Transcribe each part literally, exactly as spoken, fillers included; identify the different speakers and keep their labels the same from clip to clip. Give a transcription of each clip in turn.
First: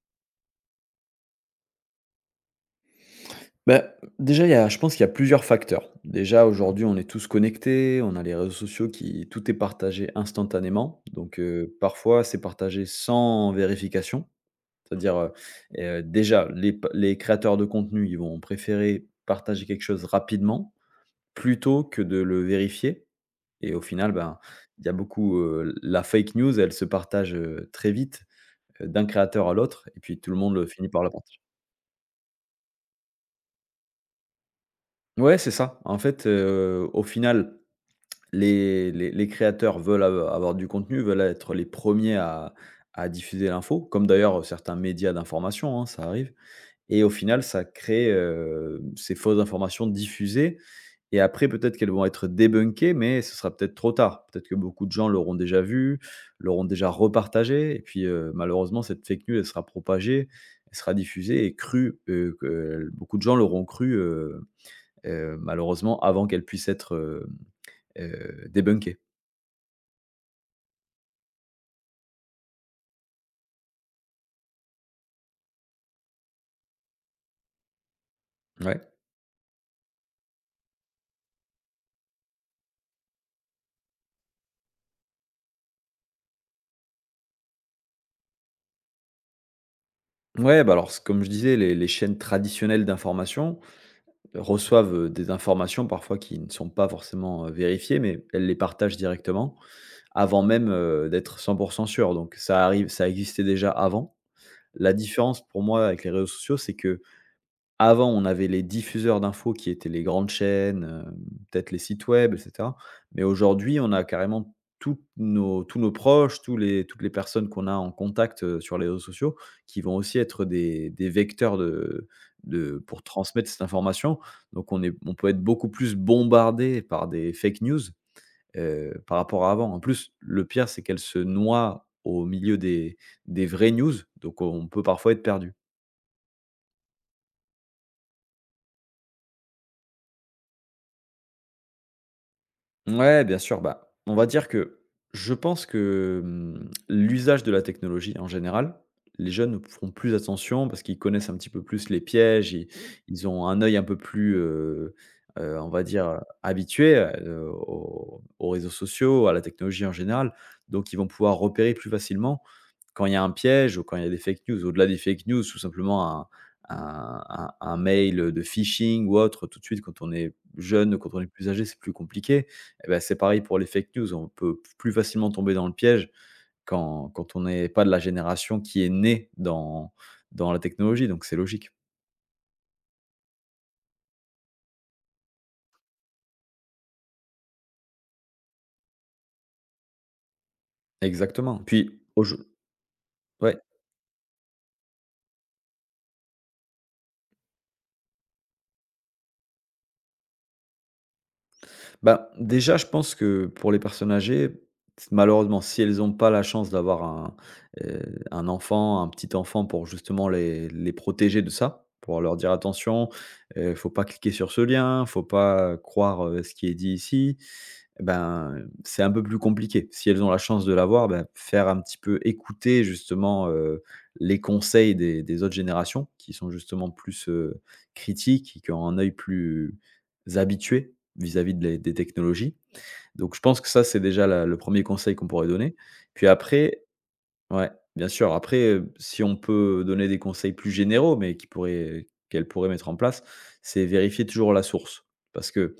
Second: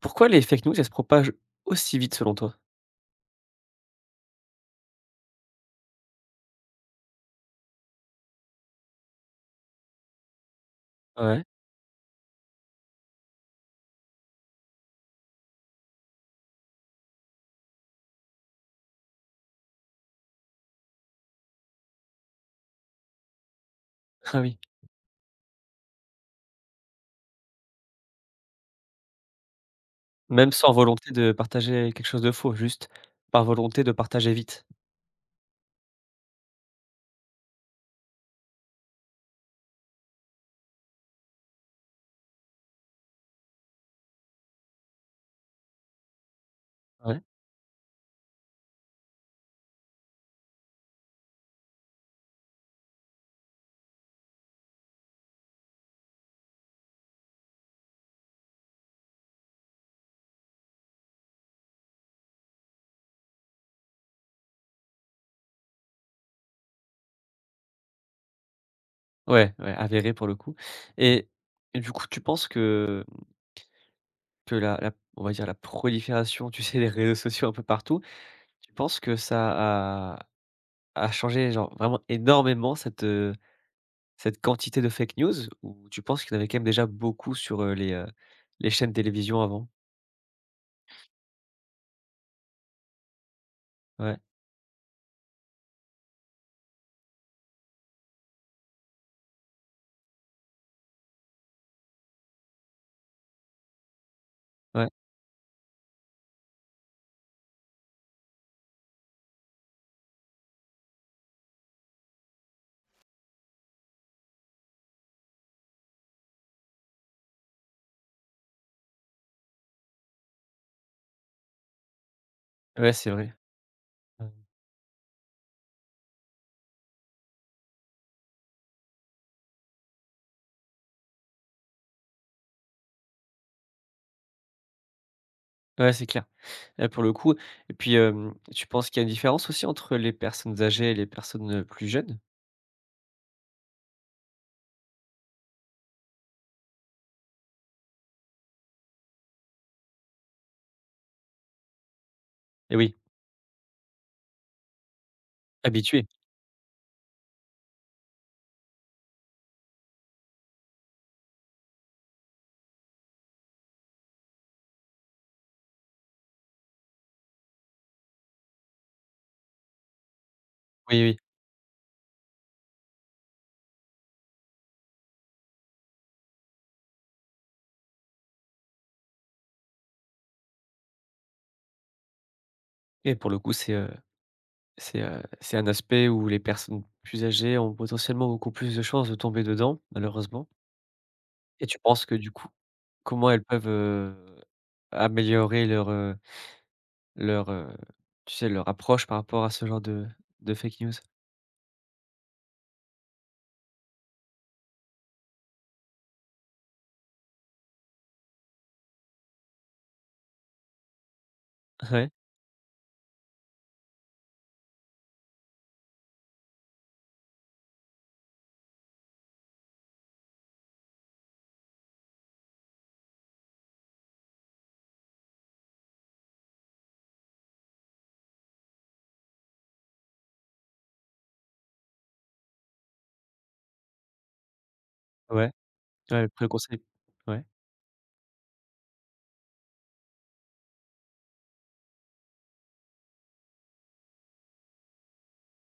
Speaker 1: Pourquoi les fake news, elles se propagent aussi vite selon toi?
Speaker 2: Bah, déjà, il y a je pense qu'il y a plusieurs facteurs. Déjà, aujourd'hui, on est tous connectés, on a les réseaux sociaux qui tout est partagé instantanément. Donc,
Speaker 1: Ouais.
Speaker 2: heu, parfois, c'est partagé sans vérification. C'est-à-dire, heu et euh, déjà, les p les créateurs de contenu, ils vont préférer partager quelque chose rapidement, plutôt que de le vérifier et au final, ben,
Speaker 1: Ah oui.
Speaker 2: il y a beaucoup, heu, la fake news, elle se partage, heu, très vite, heu, d'un créateur à l'autre et puis tout le
Speaker 1: Même
Speaker 2: monde, heu,
Speaker 1: sans
Speaker 2: finit par
Speaker 1: volonté
Speaker 2: la
Speaker 1: de
Speaker 2: partager.
Speaker 1: partager quelque chose de faux, juste par volonté de partager vite?
Speaker 2: Ouais, c'est ça. En fait, heu, au final, les les les créateurs veulent av avoir du contenu, veulent être les premiers à à diffuser l'info, comme d'ailleurs certains médias d'information, hein, ça arrive et au
Speaker 1: Ouais.
Speaker 2: final, ça crée, heu, ces fausses informations diffusées. Et après peut-être qu'elles vont être débunkées, mais ce sera peut-être trop tard. Peut-être que beaucoup de gens l'auront déjà vu, l'auront déjà repartagé et puis, heu, malheureusement cette fake news, elle sera propagée, elle sera diffusée et crue, heu, que euh, beaucoup de gens l'auront crue, heu heu, malheureusement avant qu'elle puisse être, hem, heu, débunkée.
Speaker 1: Ouais, ouais, avéré pour le coup et et du coup, tu penses que que la la on va dire la prolifération, tu sais, les réseaux sociaux un peu partout, tu
Speaker 2: Ouais.
Speaker 1: penses que ça a a changé genre vraiment énormément cette, heu, cette quantité de fake news? Ou tu penses qu'il y en avait quand même déjà beaucoup sur, heu, les, heu, les chaînes télévision avant?
Speaker 2: Ouais, bah, alors c comme je disais, les les chaînes traditionnelles d'information
Speaker 1: Ouais,
Speaker 2: euh, reçoivent, heu, des informations parfois qui ne sont pas forcément, heu, vérifiées, mais elles les partagent directement avant même, heu, d'être cent pour cent sûres. Donc ça arrive. Ça existait déjà avant.
Speaker 1: ouais,
Speaker 2: La différence pour moi avec les réseaux sociaux, c'est que Avant, on avait les diffuseurs d'infos qui étaient les grandes chaînes, heu, peut-être les sites web et cetera. Mais aujourd'hui, on a carrément toutes nos tous nos proches, tous les toutes les personnes qu'on a en contact, heu, sur les réseaux sociaux, qui vont aussi être des des vecteurs de de
Speaker 1: ouais,
Speaker 2: pour
Speaker 1: c'est vrai.
Speaker 2: transmettre cette information.
Speaker 1: Mmh.
Speaker 2: Donc on est on peut être beaucoup plus bombardé par des fake news, heu, par rapport à avant. En plus, le pire, c'est qu'elles se noient au milieu des des vraies news, donc on peut parfois être perdu.
Speaker 1: Ouais, c'est clair. Là, pour le coup et puis, hem, tu penses qu'il y a une différence aussi entre les personnes âgées et les personnes, heu, plus jeunes?
Speaker 2: Ouais, bien sûr. Bah, on va dire que je pense que, hum, l'usage de la technologie en général, les jeunes ne feront plus attention parce qu'ils connaissent un petit peu plus les pièges. ils,
Speaker 1: Eh oui,
Speaker 2: ils ont un œil un peu plus, euh, euh, on va
Speaker 1: habituées.
Speaker 2: dire, habitué euh, aux, aux, réseaux sociaux, à la technologie en général. Donc, ils vont pouvoir repérer plus facilement quand il y a un piège ou quand il y a des fake news. Au-delà des fake news, tout simplement un, un, un- un mail de phishing ou autre, tout de suite, quand on est jeune,
Speaker 1: Oui,
Speaker 2: quand
Speaker 1: oui
Speaker 2: on est plus âgé, c'est plus compliqué. Eh bah, c'est pareil pour les fake news. On peut plus facilement tomber dans le piège quand quand on n'est pas de la génération qui est née dans dans la technologie, donc c'est logique.
Speaker 1: et pour le coup, c'est, heu, c'est, heu, c'est un aspect où les personnes plus âgées ont potentiellement beaucoup plus de chances de tomber dedans, malheureusement
Speaker 2: Exactement.
Speaker 1: et tu
Speaker 2: Puis
Speaker 1: penses que du
Speaker 2: aujour
Speaker 1: coup, comment elles
Speaker 2: Ouais.
Speaker 1: peuvent, heu, améliorer leur, heu, leur, heu, tu sais, leur approche par rapport à ce genre de de fake news?
Speaker 2: Bah, déjà, je pense que pour les personnes âgées, malheureusement, si elles n'ont pas la chance d'avoir un, heu, un enfant, un petit enfant pour justement les les protéger de ça,
Speaker 1: Ouais,
Speaker 2: pour leur dire: «Attention, heu, faut pas cliquer sur ce lien, faut pas croire, heu, ce qui est dit ici». Eh ben, c'est un peu plus compliqué. Si elles ont la chance de l'avoir, bah, faire un petit peu écouter justement, heu, les conseils des des autres générations qui sont justement plus, heu, critiques et qui ont un œil plus habitué vis-à-vis de les des technologies. Donc je pense que ça, c'est déjà la le premier conseil qu'on pourrait
Speaker 1: ouais,
Speaker 2: donner.
Speaker 1: ouais,
Speaker 2: Puis
Speaker 1: le préconcept.
Speaker 2: après,
Speaker 1: Ouais,
Speaker 2: ouais, bien sûr. Après, heu, si on peut donner des conseils plus généraux mais qui pourraient qu'elles pourraient mettre en place, c'est vérifier toujours la source. Parce que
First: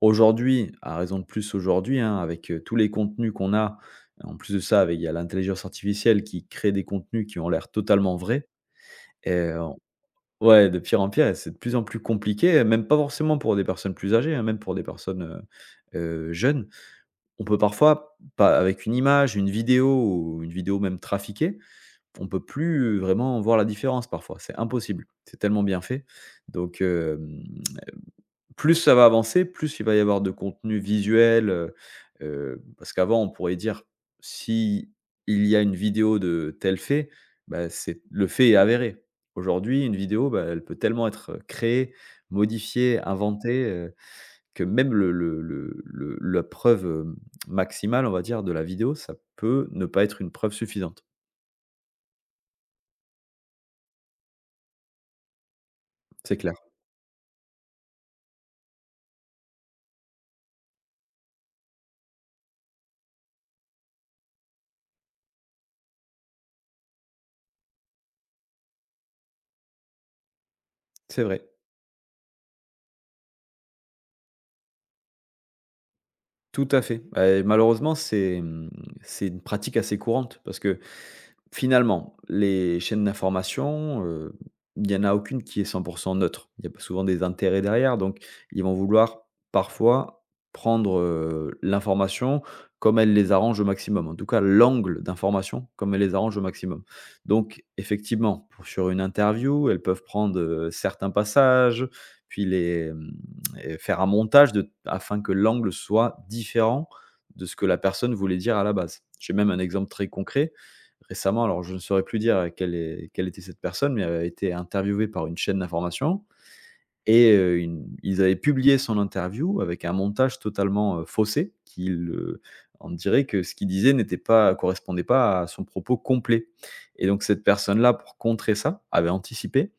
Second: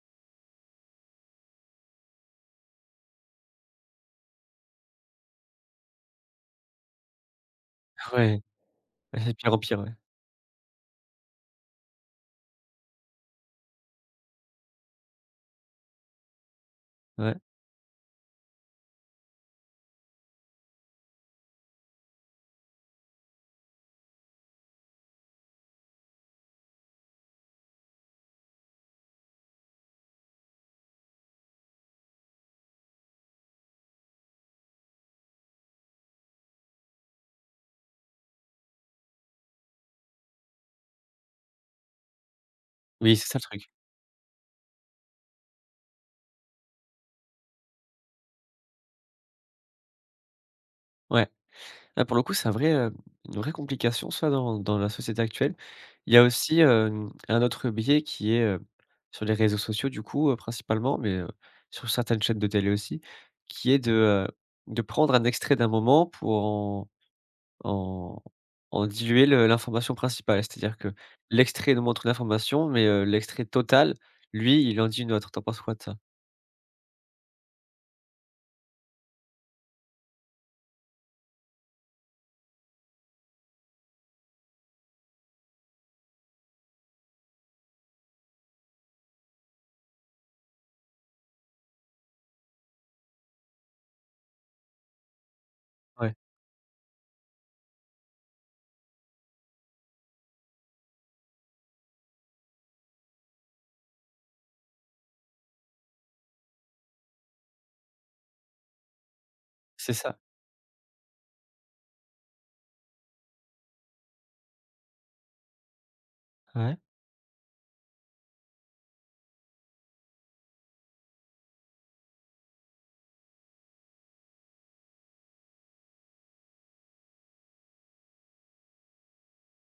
Speaker 2: Aujourd'hui, à raison de plus aujourd'hui, hein, avec, heu, tous les contenus qu'on a, en plus de ça, avec il y a l'intelligence artificielle qui crée des contenus qui ont l'air totalement
Speaker 1: ouais,
Speaker 2: vrais et
Speaker 1: c'est pire en
Speaker 2: heu,
Speaker 1: pire, ouais,
Speaker 2: ouais, de pire en pire, et c'est de plus en plus compliqué, même pas forcément pour des personnes plus âgées, hein, même pour des personnes, heu heu, jeunes.
Speaker 1: ouais.
Speaker 2: On peut parfois, pas avec une image, une vidéo ou une vidéo même trafiquée, on peut plus vraiment voir la différence parfois, c'est impossible. C'est tellement bien fait. Donc, hem plus ça va avancer, plus il va y avoir de contenu visuel, heu heu, parce qu'avant on pourrait dire: si il y a une vidéo de tel fait, bah, c'est le fait est avéré». Aujourd'hui, une vidéo, bah, elle peut tellement être créée, modifiée,
Speaker 1: Oui, c'est ça le
Speaker 2: inventée,
Speaker 1: truc.
Speaker 2: heu, que même le le le le la preuve, heu, maximale, on va dire, de la vidéo, ça peut ne pas être une preuve suffisante.
Speaker 1: Ouais. Ah, pour le coup, c'est un vrai, heu, une vraie complication ça dans dans la société actuelle. Il y a
Speaker 2: C'est clair.
Speaker 1: aussi, hem, un autre biais qui est, heu, sur les réseaux sociaux du coup, heu, principalement, mais, heu, sur certaines chaînes de télé aussi, qui est de, heu, de prendre un extrait d'un moment pour en en en diluer le l'information principale. C'est-à-dire que
Speaker 2: C'est vrai.
Speaker 1: l'extrait nous montre une information, mais, heu, l'extrait total, lui, il en dit une autre. T'en penses quoi de ça?
Speaker 2: Tout à fait. Bah, malheureusement, c'est, mmh, c'est une pratique assez courante parce que, finalement, les chaînes d'information, heu, il y en a aucune qui est cent pour cent neutre. Il y a pas souvent des intérêts derrière, donc ils vont vouloir parfois prendre, heu, l'information comme elle les arrange au maximum. En tout cas, l'angle d'information comme elle
Speaker 1: Ouais,
Speaker 2: les arrange au maximum. Donc effectivement, pour sur une interview, elles peuvent prendre, heu, certains passages, puis les, mmh, et faire un montage de afin que l'angle soit différent de ce que la personne voulait dire à la base. J'ai même un exemple
Speaker 1: c'est
Speaker 2: très
Speaker 1: ça.
Speaker 2: concret. Récemment, alors je ne saurais plus dire, heu, quelle est quelle était cette personne, mais elle a été interviewée par une chaîne d'information
Speaker 1: Ouais.
Speaker 2: et heu, une ils avaient publié son interview avec un montage totalement, heu, faussé, qui le on dirait que ce qu'il disait n'était pas correspondait pas à son propos complet. Et donc cette personne-là, pour contrer ça, avait anticipé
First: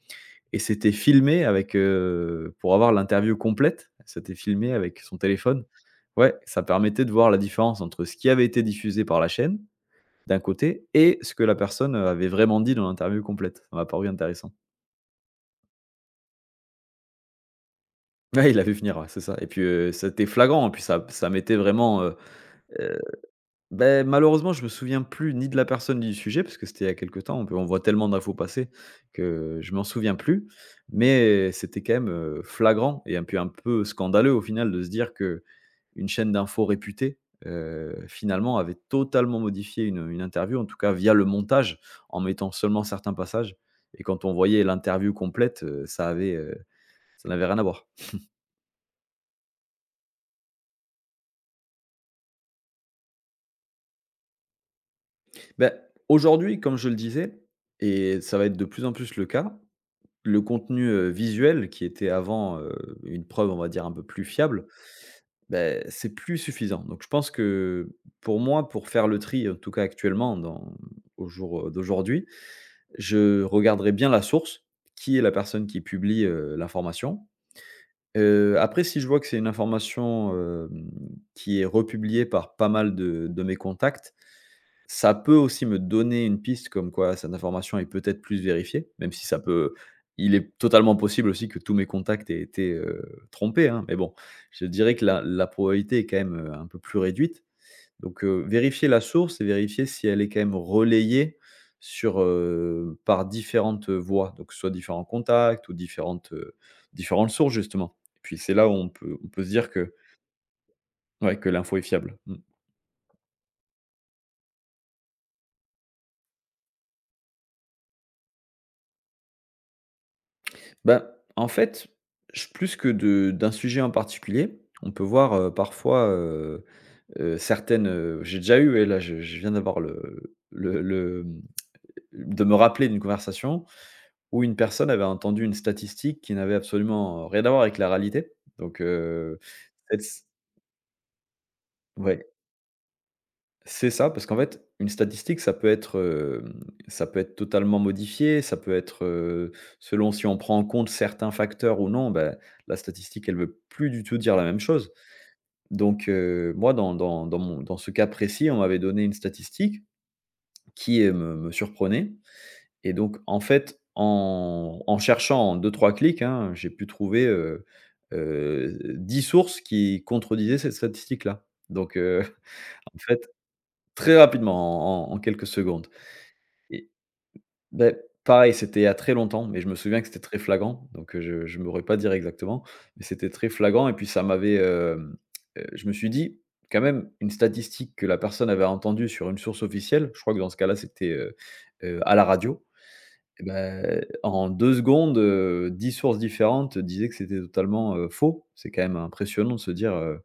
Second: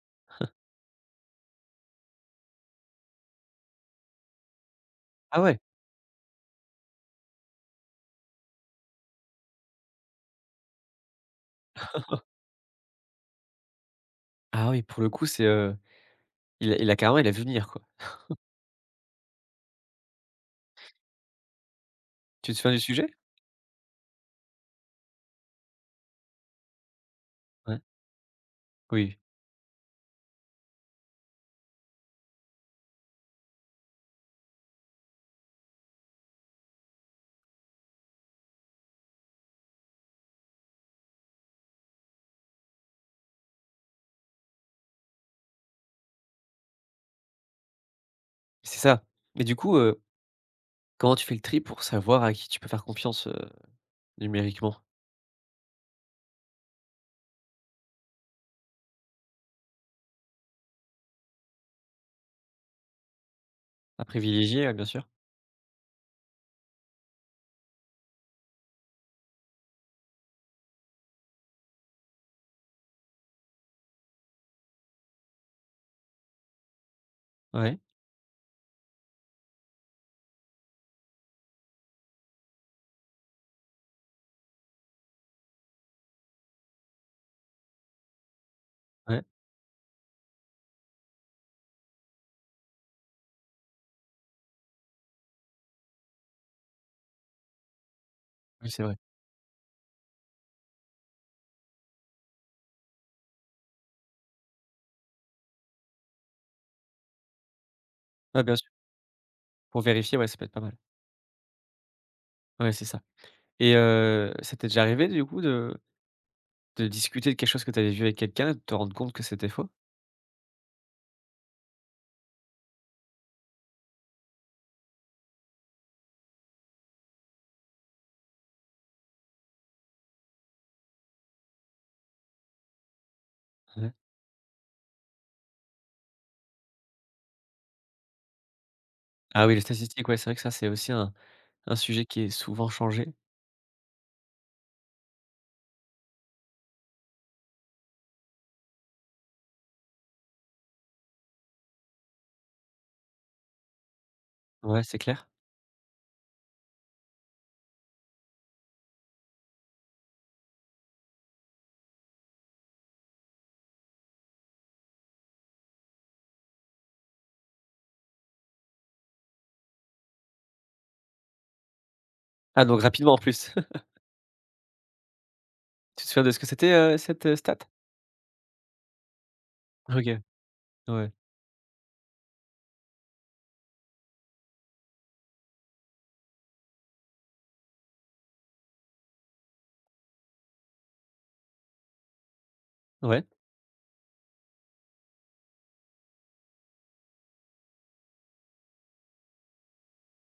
Speaker 2: et s'était filmée avec, heu pour avoir l'interview complète, elle s'était filmée avec son
Speaker 1: Ah ouais?
Speaker 2: téléphone. Ouais, ça permettait de voir la différence entre ce qui avait été diffusé par la chaîne d'un côté et ce que la personne, euh, avait vraiment dit dans l'interview complète. Ça m'a paru intéressant.
Speaker 1: Ah oui, pour le coup, c'est, heu, il a il a carrément il a vu venir quoi.
Speaker 2: Ouais, il l'a vu venir, ouais, c'est ça. Et puis, heu, c'était flagrant. Et puis ça ça mettait vraiment, heu
Speaker 1: Tu te souviens du
Speaker 2: heu,
Speaker 1: sujet?
Speaker 2: beh, malheureusement, je me souviens plus ni de la personne ni du sujet parce que c'était il y a quelque temps. On peut on
Speaker 1: Ouais.
Speaker 2: voit tellement d'infos passer
Speaker 1: Oui,
Speaker 2: que je m'en souviens plus, mais c'était quand même, heu, flagrant et un puis un peu scandaleux au final de se dire que une chaîne d'infos réputée, heu, finalement avait totalement modifié une, une interview, en tout cas via le montage, en mettant seulement certains passages, et quand on voyait l'interview complète, heu, ça avait, heu, ça n'avait rien à voir.
Speaker 1: c'est ça. Mais du coup, heu, comment tu fais le tri pour savoir à qui tu peux faire confiance, heu, numériquement?
Speaker 2: Bah, aujourd'hui, comme je le disais, et ça va être de plus en plus le cas, le contenu, heu, visuel qui était avant, heu, une preuve, on va dire, un peu
Speaker 1: À
Speaker 2: plus fiable,
Speaker 1: privilégier, ouais, bien sûr.
Speaker 2: beh, c'est plus suffisant. Donc je pense que, pour moi, pour faire le tri, en tout cas actuellement dans au jour, heu, d'aujourd'hui, je regarderai bien la source, qui est la personne qui publie, heu, l'information.
Speaker 1: Ouais,
Speaker 2: Heu, après, si je vois que c'est une information, hem, qui est republiée par pas mal de de mes contacts, ça peut aussi me donner une piste comme quoi cette information est peut-être plus vérifiée, même
Speaker 1: ouais,
Speaker 2: si ça peut il est totalement possible aussi que tous mes contacts aient été, heu, trompés, hein. Mais bon, je dirais que la la probabilité est quand même, heu, un peu plus réduite. Donc, heu,
Speaker 1: oui, c'est
Speaker 2: vérifier
Speaker 1: vrai.
Speaker 2: la source et vérifier si elle est quand même relayée sur, heu, par différentes voies, donc que ce soit différents contacts ou différentes, heu, différentes sources justement. Et puis
Speaker 1: Ouais,
Speaker 2: c'est
Speaker 1: bien
Speaker 2: là
Speaker 1: sûr,
Speaker 2: où on peut on peut se dire
Speaker 1: pour
Speaker 2: que,
Speaker 1: vérifier, ouais, ça peut être pas mal.
Speaker 2: ouais, que l'info est fiable. Mmh.
Speaker 1: Ouais, c'est ça. Et heu, ça t'est déjà arrivé du coup de de discuter de quelque chose que tu avais vu avec quelqu'un et de te rendre compte que c'était faux?
Speaker 2: Bah, en fait, je plus que de d'un sujet en particulier, on peut voir, heu, parfois, heu heu, certaines, heu j'ai déjà eu et là je je viens d'avoir le le le, mmh, de me rappeler d'une conversation
Speaker 1: Ouais.
Speaker 2: où une personne avait entendu une statistique qui n'avait absolument rien à voir avec la réalité. Donc, heu,
Speaker 1: Ah oui, les
Speaker 2: cette
Speaker 1: statistiques, ouais,
Speaker 2: s
Speaker 1: c'est vrai que ça, c'est aussi un un sujet qui
Speaker 2: ouais,
Speaker 1: est souvent changé.
Speaker 2: c'est ça, parce qu'en fait, une statistique, ça peut être, hem, ça peut être totalement modifié, ça peut être, heu, selon si on prend en compte certains facteurs ou non, ben, la statistique, elle veut plus du tout dire la même
Speaker 1: Ouais,
Speaker 2: chose.
Speaker 1: c'est clair.
Speaker 2: Donc, heu, moi, dans dans dans mon dans ce cas précis, on m'avait donné une statistique qui, heu, me me surprenait. Et donc, en fait, en en cherchant en deux trois clics, hein, j'ai pu trouver, heu heu, dix sources qui contredisaient cette statistique-là. Donc, heu,
Speaker 1: Ah donc
Speaker 2: en
Speaker 1: rapidement en
Speaker 2: fait,
Speaker 1: plus.
Speaker 2: très rapidement, en en en quelques secondes.
Speaker 1: Tu te souviens de ce que c'était,
Speaker 2: Et
Speaker 1: heu, cette, heu, stat?
Speaker 2: beh, pareil, c'était il y a très longtemps, mais je me souviens
Speaker 1: OK,
Speaker 2: que c'était très flagrant,
Speaker 1: ouais,
Speaker 2: donc, heu, je je m'aurais pas dire exactement, mais c'était très flagrant et puis ça m'avait, hem, heu, je me suis dit: «Quand même, une statistique que la personne avait entendue sur une source officielle», je crois que dans ce cas-là, c'était, heu heu, à la radio,
Speaker 1: ouais,
Speaker 2: et beh, en deux secondes, heu, dix sources différentes disaient que c'était totalement, heu, faux. C'est quand même impressionnant de se dire, heu,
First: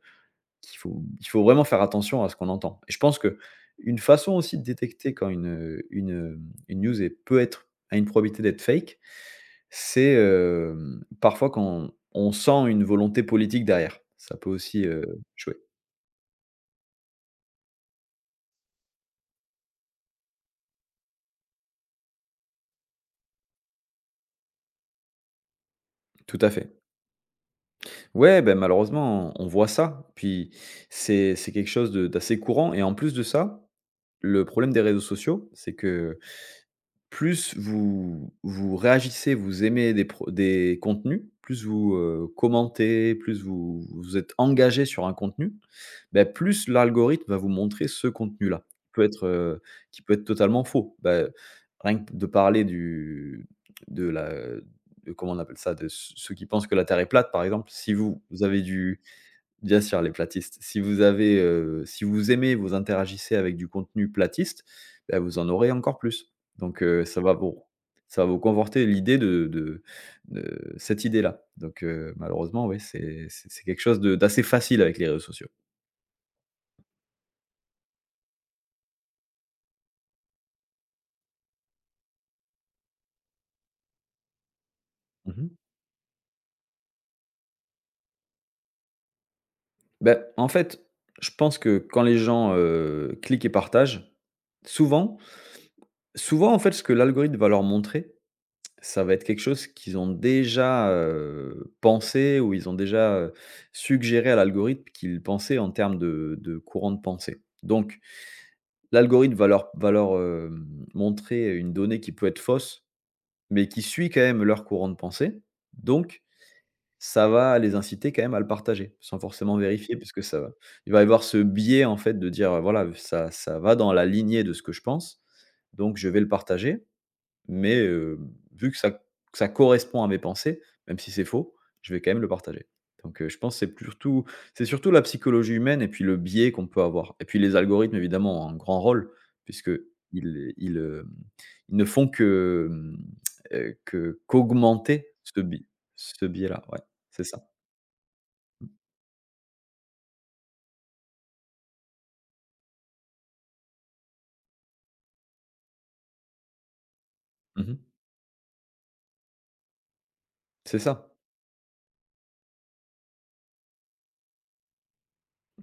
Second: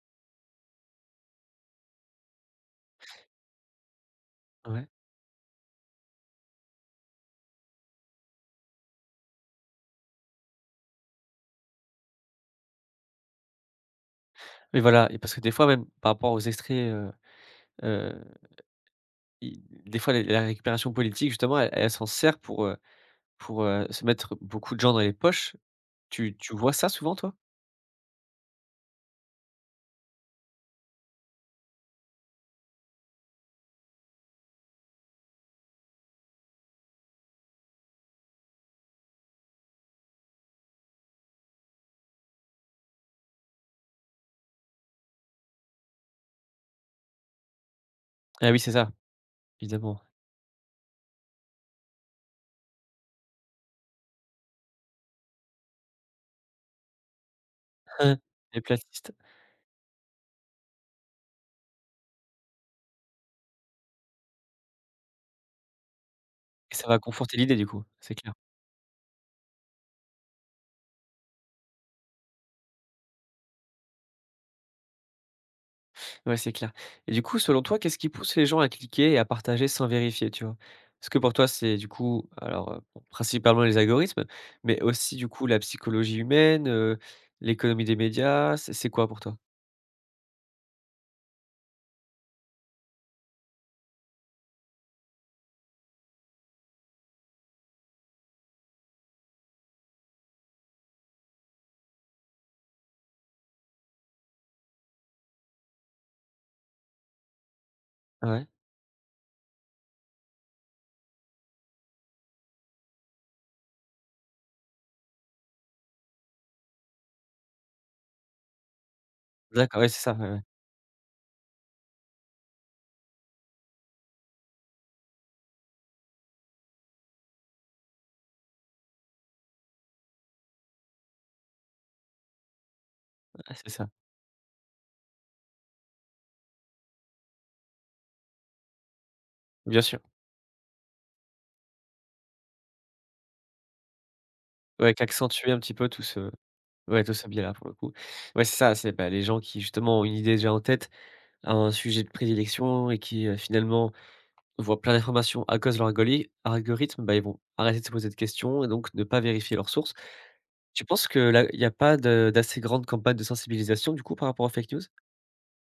Speaker 2: qu'il faut il faut vraiment faire attention à ce qu'on entend. Et je pense que une façon aussi de
Speaker 1: ouais.
Speaker 2: détecter quand une, une, une news est peut être à une probabilité d'être fake, c'est, hem, parfois quand on sent une volonté politique derrière. Ça peut
Speaker 1: Mais
Speaker 2: aussi,
Speaker 1: voilà et
Speaker 2: heu,
Speaker 1: parce que des
Speaker 2: jouer.
Speaker 1: fois même par rapport aux extraits, heu heu, i des fois la la récupération politique justement elle elle s'en sert pour, heu pour, heu, se mettre beaucoup de gens dans les poches. Tu
Speaker 2: Tout à
Speaker 1: tu vois
Speaker 2: fait.
Speaker 1: ça souvent toi?
Speaker 2: Ouais, ben malheureusement, on on voit ça. Puis c'est c'est quelque chose de d'assez courant et en plus de ça, le problème des réseaux sociaux, c'est que plus vous vous réagissez, vous aimez des pro des contenus, plus vous, heu, commentez, plus vous vous êtes engagé sur un contenu, bah, plus l'algorithme va vous montrer ce
Speaker 1: Ah oui,
Speaker 2: contenu-là,
Speaker 1: c'est
Speaker 2: qui
Speaker 1: ça,
Speaker 2: peut être, heu,
Speaker 1: évidemment.
Speaker 2: qui peut être totalement faux. Bah, rien que de parler du de la de comment on appelle ça? De ceux qui pensent que la terre est plate, par exemple. Si vous vous
Speaker 1: Les
Speaker 2: avez du…
Speaker 1: platistes
Speaker 2: Bien sûr, les platistes. Si vous avez, heu, si vous aimez, vous interagissez avec du contenu platiste, bah, vous en aurez encore plus.
Speaker 1: et
Speaker 2: Donc
Speaker 1: ça va
Speaker 2: heu, ça va
Speaker 1: conforter l'idée
Speaker 2: vous
Speaker 1: du coup, c'est
Speaker 2: Ça va
Speaker 1: clair.
Speaker 2: vous conforter l'idée de de de cette idée-là. Donc heu, malheureusement, oui, c'est c'est c'est quelque chose de d'assez facile avec les réseaux sociaux.
Speaker 1: Ouais, c'est clair. Et du coup, selon toi, qu'est-ce qui pousse les gens à cliquer et à partager sans vérifier, tu vois? Est-ce que pour toi, c'est du coup, alors, heu, bon, principalement les algorithmes, mais aussi du
Speaker 2: Mmh
Speaker 1: coup
Speaker 2: mh.
Speaker 1: la psychologie humaine, heu, l'économie des médias, c'est c'est quoi pour toi?
Speaker 2: Bah, en fait, je pense que quand les gens, heu, cliquent et partagent, souvent souvent, en fait, ce que l'algorithme va leur montrer, ça va être quelque chose qu'ils ont déjà, heu, pensé ou ils ont déjà, heu, suggéré à l'algorithme qu'ils pensaient en termes de de courant de pensée. Donc
Speaker 1: Ouais,
Speaker 2: l'algorithme va leur va leur, hem, montrer une donnée qui peut être fausse, mais qui suit quand même leur courant de pensée. Donc ça va les inciter quand même à le partager, sans forcément
Speaker 1: d'accord, ouais,
Speaker 2: vérifier
Speaker 1: c'est ça,
Speaker 2: puisque
Speaker 1: ouais,
Speaker 2: ça
Speaker 1: ouais.
Speaker 2: va… il va y avoir ce biais en fait de dire, heu: «Voilà, ça ça va dans la lignée de ce que je pense, donc je vais le partager». Mais heu, vu que ça que ça correspond à mes pensées, même si c'est faux, je vais quand même le partager. Donc heu, je
Speaker 1: Ouais,
Speaker 2: pense que
Speaker 1: c'est
Speaker 2: c'est
Speaker 1: ça,
Speaker 2: surtout… c'est surtout la psychologie humaine et puis le biais qu'on peut avoir. Et puis les algorithmes évidemment ont un grand rôle puisque
Speaker 1: bien sûr.
Speaker 2: ils, hem, ils ne font que, hem, que
Speaker 1: Ouais,
Speaker 2: qu'augmenter ce
Speaker 1: qu'accentuer un
Speaker 2: bi
Speaker 1: petit peu tout
Speaker 2: ce
Speaker 1: ce
Speaker 2: biais-là, ouais,
Speaker 1: ouais, tout
Speaker 2: c'est
Speaker 1: ce
Speaker 2: ça.
Speaker 1: biais-là, pour le coup. Ouais, c'est ça, c'est, bah, les gens qui justement ont une idée déjà en tête, un sujet de prédilection et qui, heu, finalement voient plein d'informations à cause de leur algoli algorithme, bah, ils vont
Speaker 2: Mmh.
Speaker 1: arrêter de se poser de questions et donc ne pas vérifier leurs sources.
Speaker 2: C'est
Speaker 1: Tu penses
Speaker 2: ça.
Speaker 1: que là, il y a pas de d'assez grande campagne de sensibilisation du coup par rapport aux fake news?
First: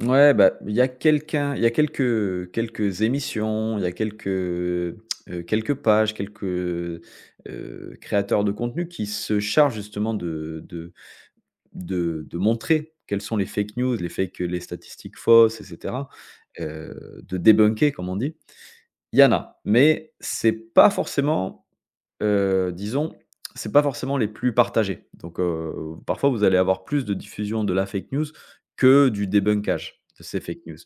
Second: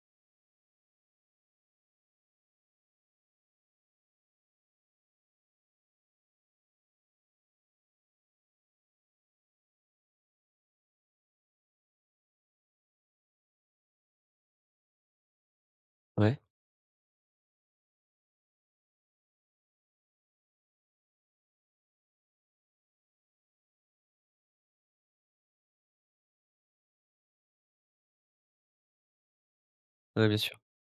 Speaker 2: Ouais, bah, il y a quelqu'un il y a quelques quelques émissions, il y a quelques, heu, quelques pages, quelques, heu, créateurs de contenu qui se chargent justement de de de de montrer quelles sont les fake news, les fakes, les statistiques fausses et cetera,
Speaker 1: Ouais,
Speaker 2: heu, de débunker comme on dit. Il y en a, mais c'est pas forcément… Heu, disons, c'est pas forcément les plus partagés. Donc, heu, parfois vous allez avoir plus de diffusion de la fake news que du débunkage de
Speaker 1: ouais, bien
Speaker 2: ces
Speaker 1: sûr.
Speaker 2: fake news.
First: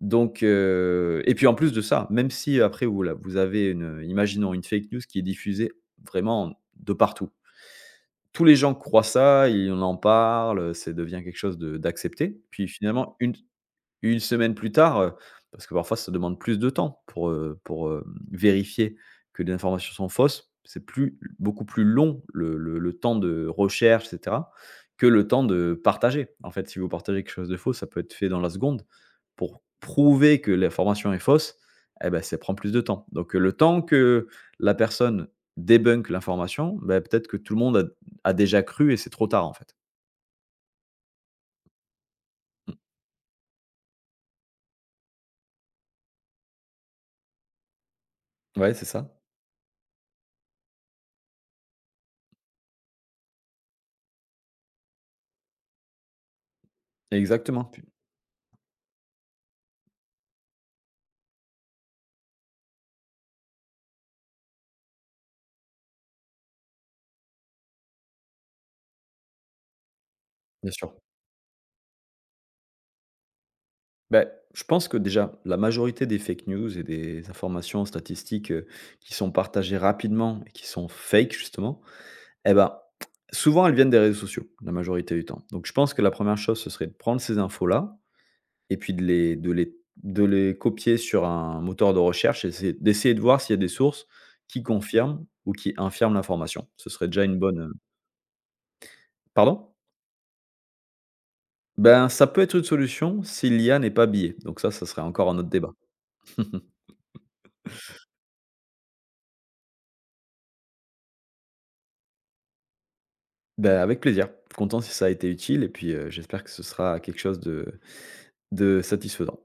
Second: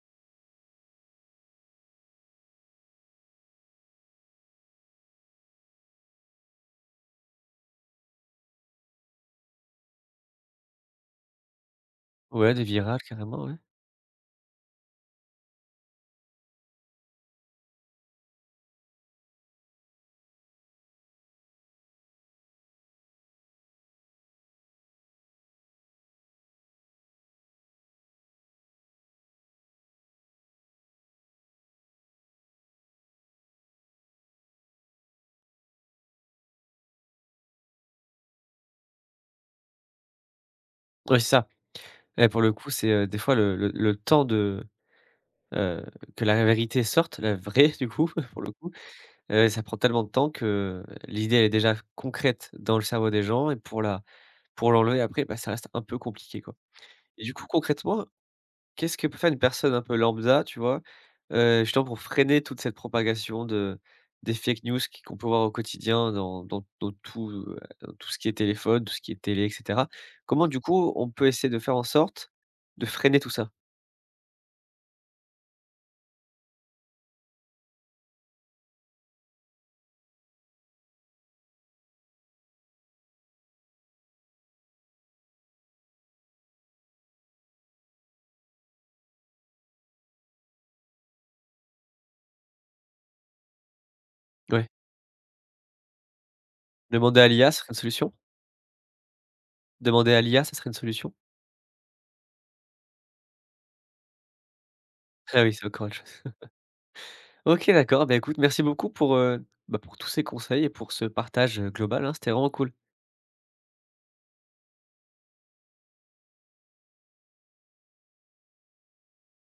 Speaker 2: Donc, heu et puis en plus de ça, même si après vous la vous avez une… imaginons une fake news qui est diffusée vraiment de partout. Tous les gens croient ça, ils en parlent, ça devient quelque chose de d'accepté.
Speaker 1: Ouais, des
Speaker 2: Puis
Speaker 1: virales
Speaker 2: finalement une
Speaker 1: carrément, ouais.
Speaker 2: une semaine plus tard, heu, parce que parfois ça demande plus de temps pour, heu, pour, hem, vérifier que les informations sont fausses. C'est plus beaucoup plus long le le le temps de recherche et cetera, que le temps de partager. En fait, si vous partagez quelque chose de faux, ça peut être fait dans la seconde. Pour prouver que l'information est fausse, eh ben, ça prend plus de temps. Donc, heu, le temps que la personne débunk l'information, ben, peut-être que tout le monde a a déjà cru et c'est trop tard, en fait.
Speaker 1: Ouais, c'est ça. Et pour le coup, c'est, heu, des fois le le le temps de, heu, que la vérité sorte, la vraie du coup, pour le coup,
Speaker 2: Ouais, c'est ça.
Speaker 1: heu, ça prend tellement de temps que l'idée elle est déjà concrète dans le cerveau des gens et pour la pour l'enlever après, bah, ça reste un peu compliqué, quoi. Et du coup
Speaker 2: Exactement,
Speaker 1: concrètement, qu'est-ce que peut faire une personne un peu lambda, tu vois? Heu, justement pour freiner toute cette propagation de des fake news qui qu'on peut voir au quotidien dans dans dans tout, heu, dans tout ce qui est téléphone, tout ce qui est télé et cetera. Comment du
Speaker 2: bien
Speaker 1: coup
Speaker 2: sûr.
Speaker 1: on peut essayer de faire en sorte de freiner tout ça?
Speaker 2: Ben, je pense que déjà, la majorité des fake news et des informations statistiques, heu, qui sont partagées rapidement et qui sont fake justement, eh ben, souvent elles viennent des réseaux sociaux, la majorité du temps. Donc je pense que la première chose, ce serait de prendre ces infos-là et puis de les de les de les copier sur un moteur de recherche et essayer d'essayer de voir s'il y a des sources qui
Speaker 1: Ouais.
Speaker 2: confirment ou qui infirment l'information. Ce serait
Speaker 1: Demander
Speaker 2: déjà
Speaker 1: à
Speaker 2: une
Speaker 1: l'I A, ce serait
Speaker 2: bonne…
Speaker 1: une solution?
Speaker 2: pardon?
Speaker 1: Demander à l'I A, ça serait une solution?
Speaker 2: Ben, ça peut être une solution si l'I A n'est pas biaisée, donc ça, ça serait encore un
Speaker 1: Ah
Speaker 2: autre
Speaker 1: oui, c'est
Speaker 2: débat.
Speaker 1: encore autre chose. OK d'accord, bah, écoute merci beaucoup pour, heu, bah, pour tous ces conseils et pour ce partage, heu, global, hein, c'était vraiment cool.
Speaker 2: Ben avec plaisir. Content si ça a été utile et puis, heu, j'espère que ce sera quelque chose de de satisfaisant.